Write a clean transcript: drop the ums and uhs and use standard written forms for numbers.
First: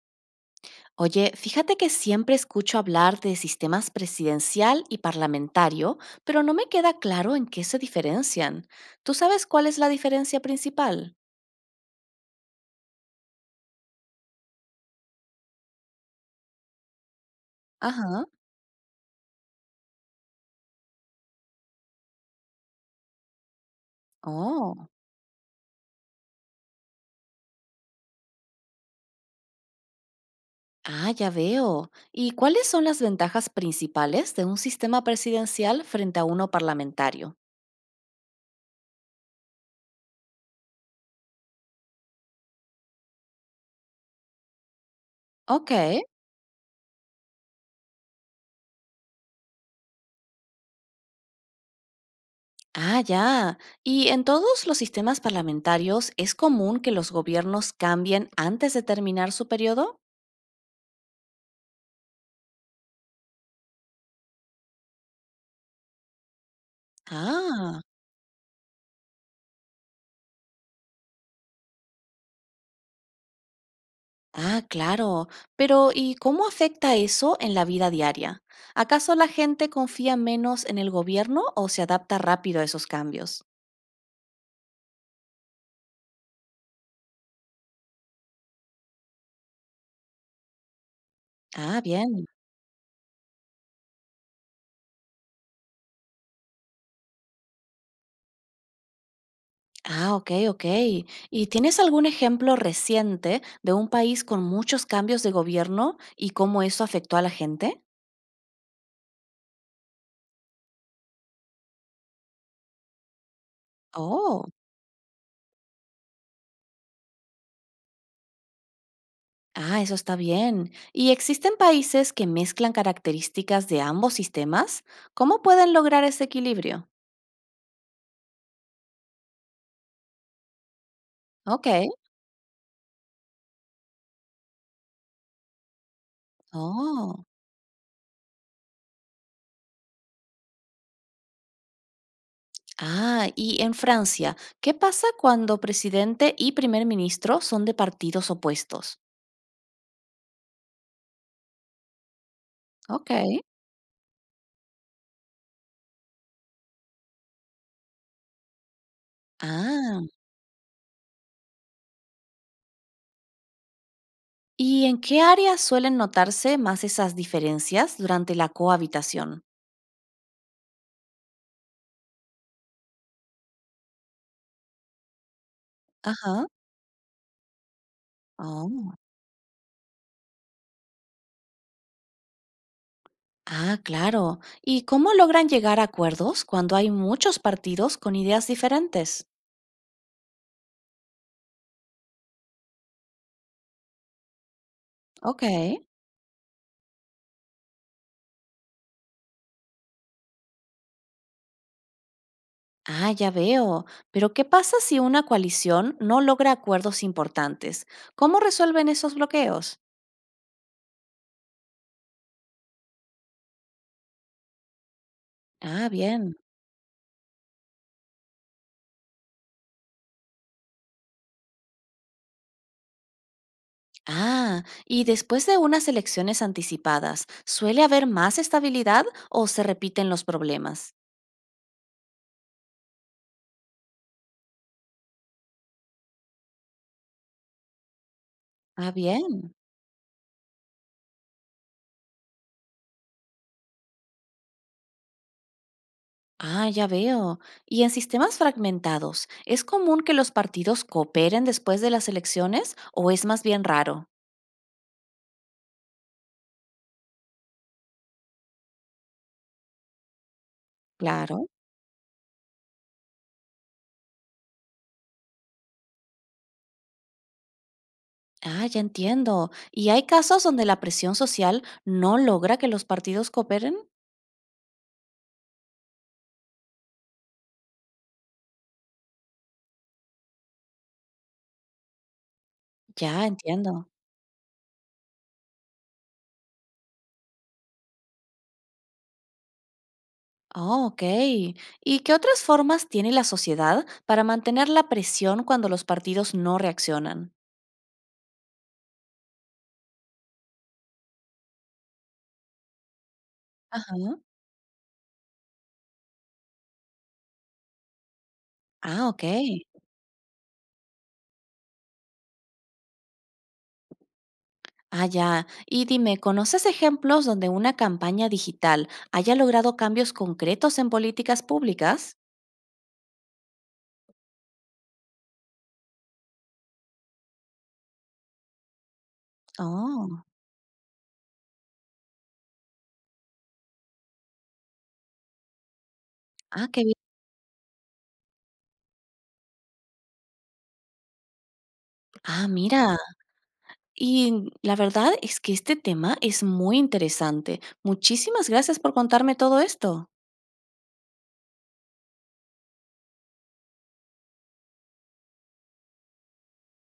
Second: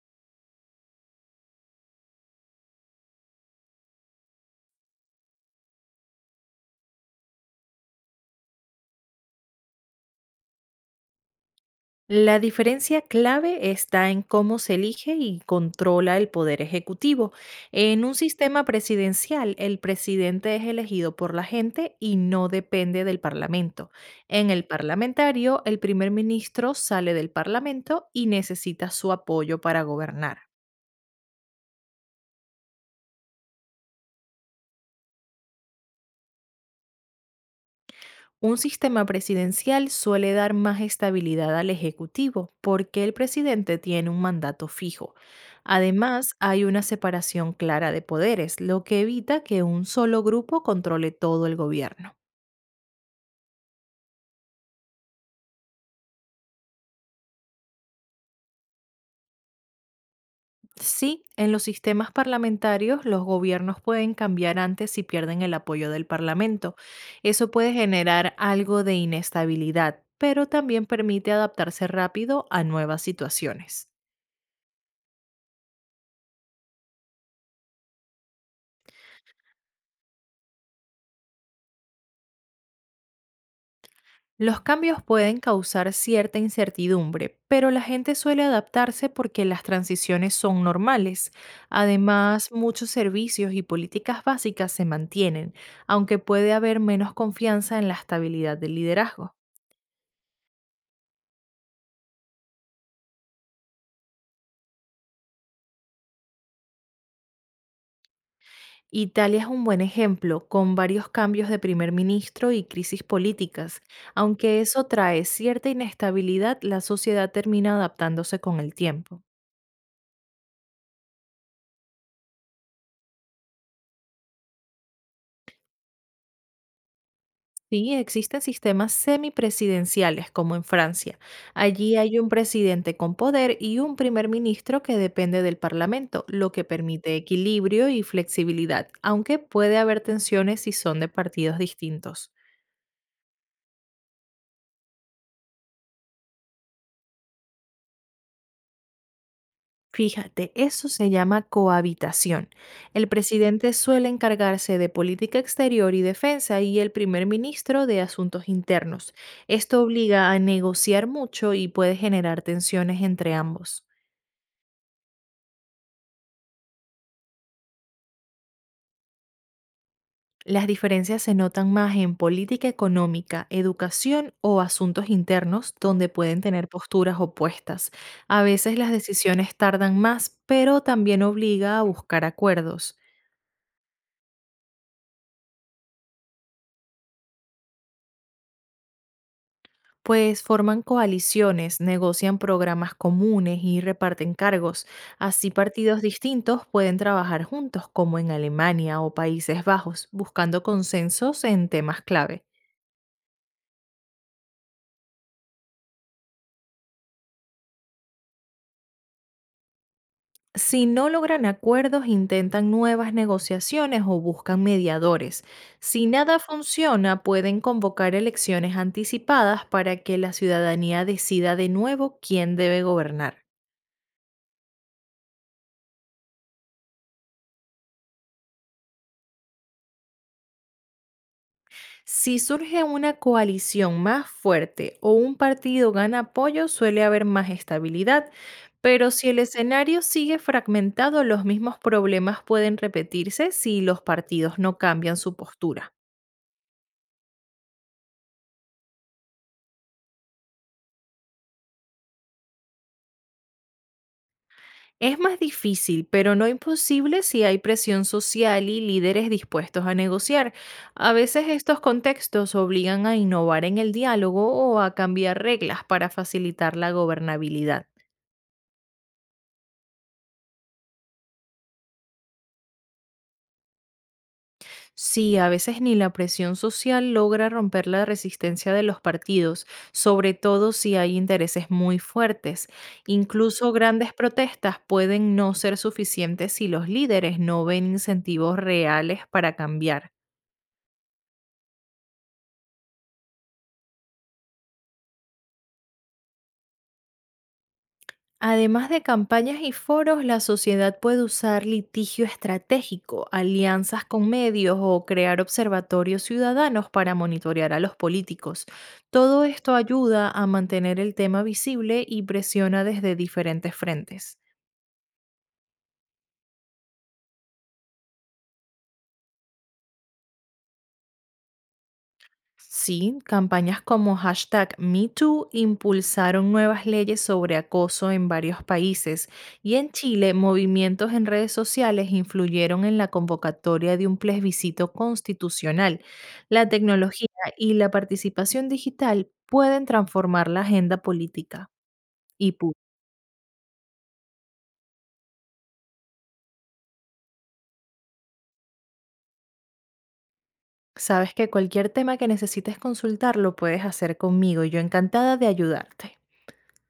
Oye, fíjate que siempre escucho hablar de sistemas presidencial y parlamentario, pero no me queda claro en qué se diferencian. ¿Tú sabes cuál es la diferencia principal? La diferencia clave está en cómo se elige y controla el poder ejecutivo. En un Ajá. sistema presidencial, el presidente es elegido por la gente y no depende del parlamento. En el Oh. parlamentario, el primer ministro sale del parlamento y necesita su apoyo para gobernar. Ah, ya veo. ¿Y cuáles son las ventajas principales de un sistema presidencial frente a uno parlamentario? Un sistema presidencial suele dar más estabilidad al Ejecutivo porque el presidente tiene un mandato fijo. Ok. Además, hay una separación clara de poderes, lo que evita que un solo grupo controle todo el gobierno. Ah, ya. ¿Y en todos los sistemas parlamentarios es común que los gobiernos cambien antes de terminar su periodo? Sí, en los sistemas parlamentarios los gobiernos pueden cambiar antes si pierden el apoyo del Parlamento. Eso puede Ah. generar algo de inestabilidad, pero también permite adaptarse rápido a nuevas situaciones. Ah, claro. Pero ¿y cómo afecta eso en la vida diaria? ¿Acaso la gente confía menos en el gobierno o se adapta rápido a esos cambios? Los cambios pueden causar cierta incertidumbre, pero la gente suele adaptarse porque las transiciones son normales. Ah, bien. Además, muchos servicios y políticas básicas se mantienen, aunque puede haber menos confianza en la estabilidad del liderazgo. Ah, ok, ok. ¿Y tienes algún ejemplo reciente de un país con muchos cambios de gobierno y cómo eso afectó a la gente? Italia es un buen ejemplo, con varios cambios de primer ministro y crisis políticas. Oh, Aunque eso trae cierta inestabilidad, la sociedad termina adaptándose con el tiempo. ah, eso está bien. ¿Y existen países que mezclan características de ambos sistemas? ¿Cómo pueden lograr ese equilibrio? Sí, existen sistemas semipresidenciales, como en Francia. Ok. Allí hay un presidente con poder y un primer ministro que depende del Parlamento, lo que permite Oh. equilibrio y flexibilidad, aunque puede haber tensiones si son de partidos distintos. Ah, y en Francia, ¿qué pasa cuando presidente y primer ministro son de partidos opuestos? Fíjate, eso se llama cohabitación. El Ok. presidente suele encargarse de política exterior y defensa y el primer ministro de asuntos internos. Esto Ah, obliga a negociar mucho y puede generar tensiones entre ambos. ¿y en qué áreas suelen notarse más esas diferencias durante la cohabitación? Las diferencias se notan más en política económica, educación o asuntos internos, donde pueden Ajá. tener posturas opuestas. A veces las Oh. decisiones tardan más, pero también obliga a buscar acuerdos, Ah, claro. ¿Y cómo logran llegar a acuerdos cuando hay muchos partidos con ideas diferentes? pues forman coaliciones, negocian programas comunes y reparten cargos. Ok. Así partidos distintos pueden trabajar juntos, como en Alemania o Países Bajos, buscando consensos en temas clave. Ah, ya veo. Pero ¿qué pasa si una coalición no logra acuerdos importantes? ¿Cómo resuelven esos bloqueos? Si no logran acuerdos, intentan nuevas negociaciones o buscan mediadores. Ah, Si bien. nada funciona, pueden convocar elecciones anticipadas para que la ciudadanía decida de nuevo quién debe gobernar. Ah, ¿y después de unas elecciones anticipadas, suele haber más estabilidad o se repiten los problemas? Si surge una coalición más fuerte o un partido gana apoyo, suele haber más estabilidad, Ah, pero si el bien. escenario sigue fragmentado, los mismos problemas pueden repetirse si los partidos no cambian su postura. Ah, ya veo. ¿Y en sistemas fragmentados, es común que los partidos cooperen después de las elecciones o es más bien raro? Es más difícil, pero no imposible si hay presión social y líderes dispuestos a negociar. A veces Claro. estos contextos obligan a innovar en el diálogo o a cambiar reglas para facilitar la gobernabilidad. Ah, ya entiendo. ¿Y hay casos donde la presión social no logra que los partidos cooperen? Sí, a veces ni la presión social logra romper la resistencia de los partidos, sobre todo si hay intereses muy fuertes. Ya Incluso entiendo. grandes protestas pueden no ser suficientes si los líderes no ven incentivos reales para cambiar. Oh, ok. ¿Y qué otras formas tiene la sociedad para mantener la presión cuando los partidos no reaccionan? Además de campañas y foros, la sociedad puede usar litigio estratégico, alianzas Ajá. con medios o crear observatorios ciudadanos para monitorear a los políticos. Ah, ok. Todo esto ayuda a mantener el tema visible y presiona desde diferentes frentes. Ah, ya. Y dime, ¿conoces ejemplos donde una campaña digital haya logrado cambios concretos en políticas públicas? Sí, campañas como #MeToo impulsaron nuevas leyes sobre acoso en varios países y en Oh, Chile movimientos en redes sociales influyeron en la convocatoria de un plebiscito constitucional. ah, La qué bien. tecnología y la participación digital pueden transformar la agenda política Ah, y pública. mira. Y la verdad es que este tema es muy interesante. Muchísimas gracias por contarme todo esto. Sabes que cualquier tema que necesites consultar lo puedes hacer conmigo y yo encantada de ayudarte.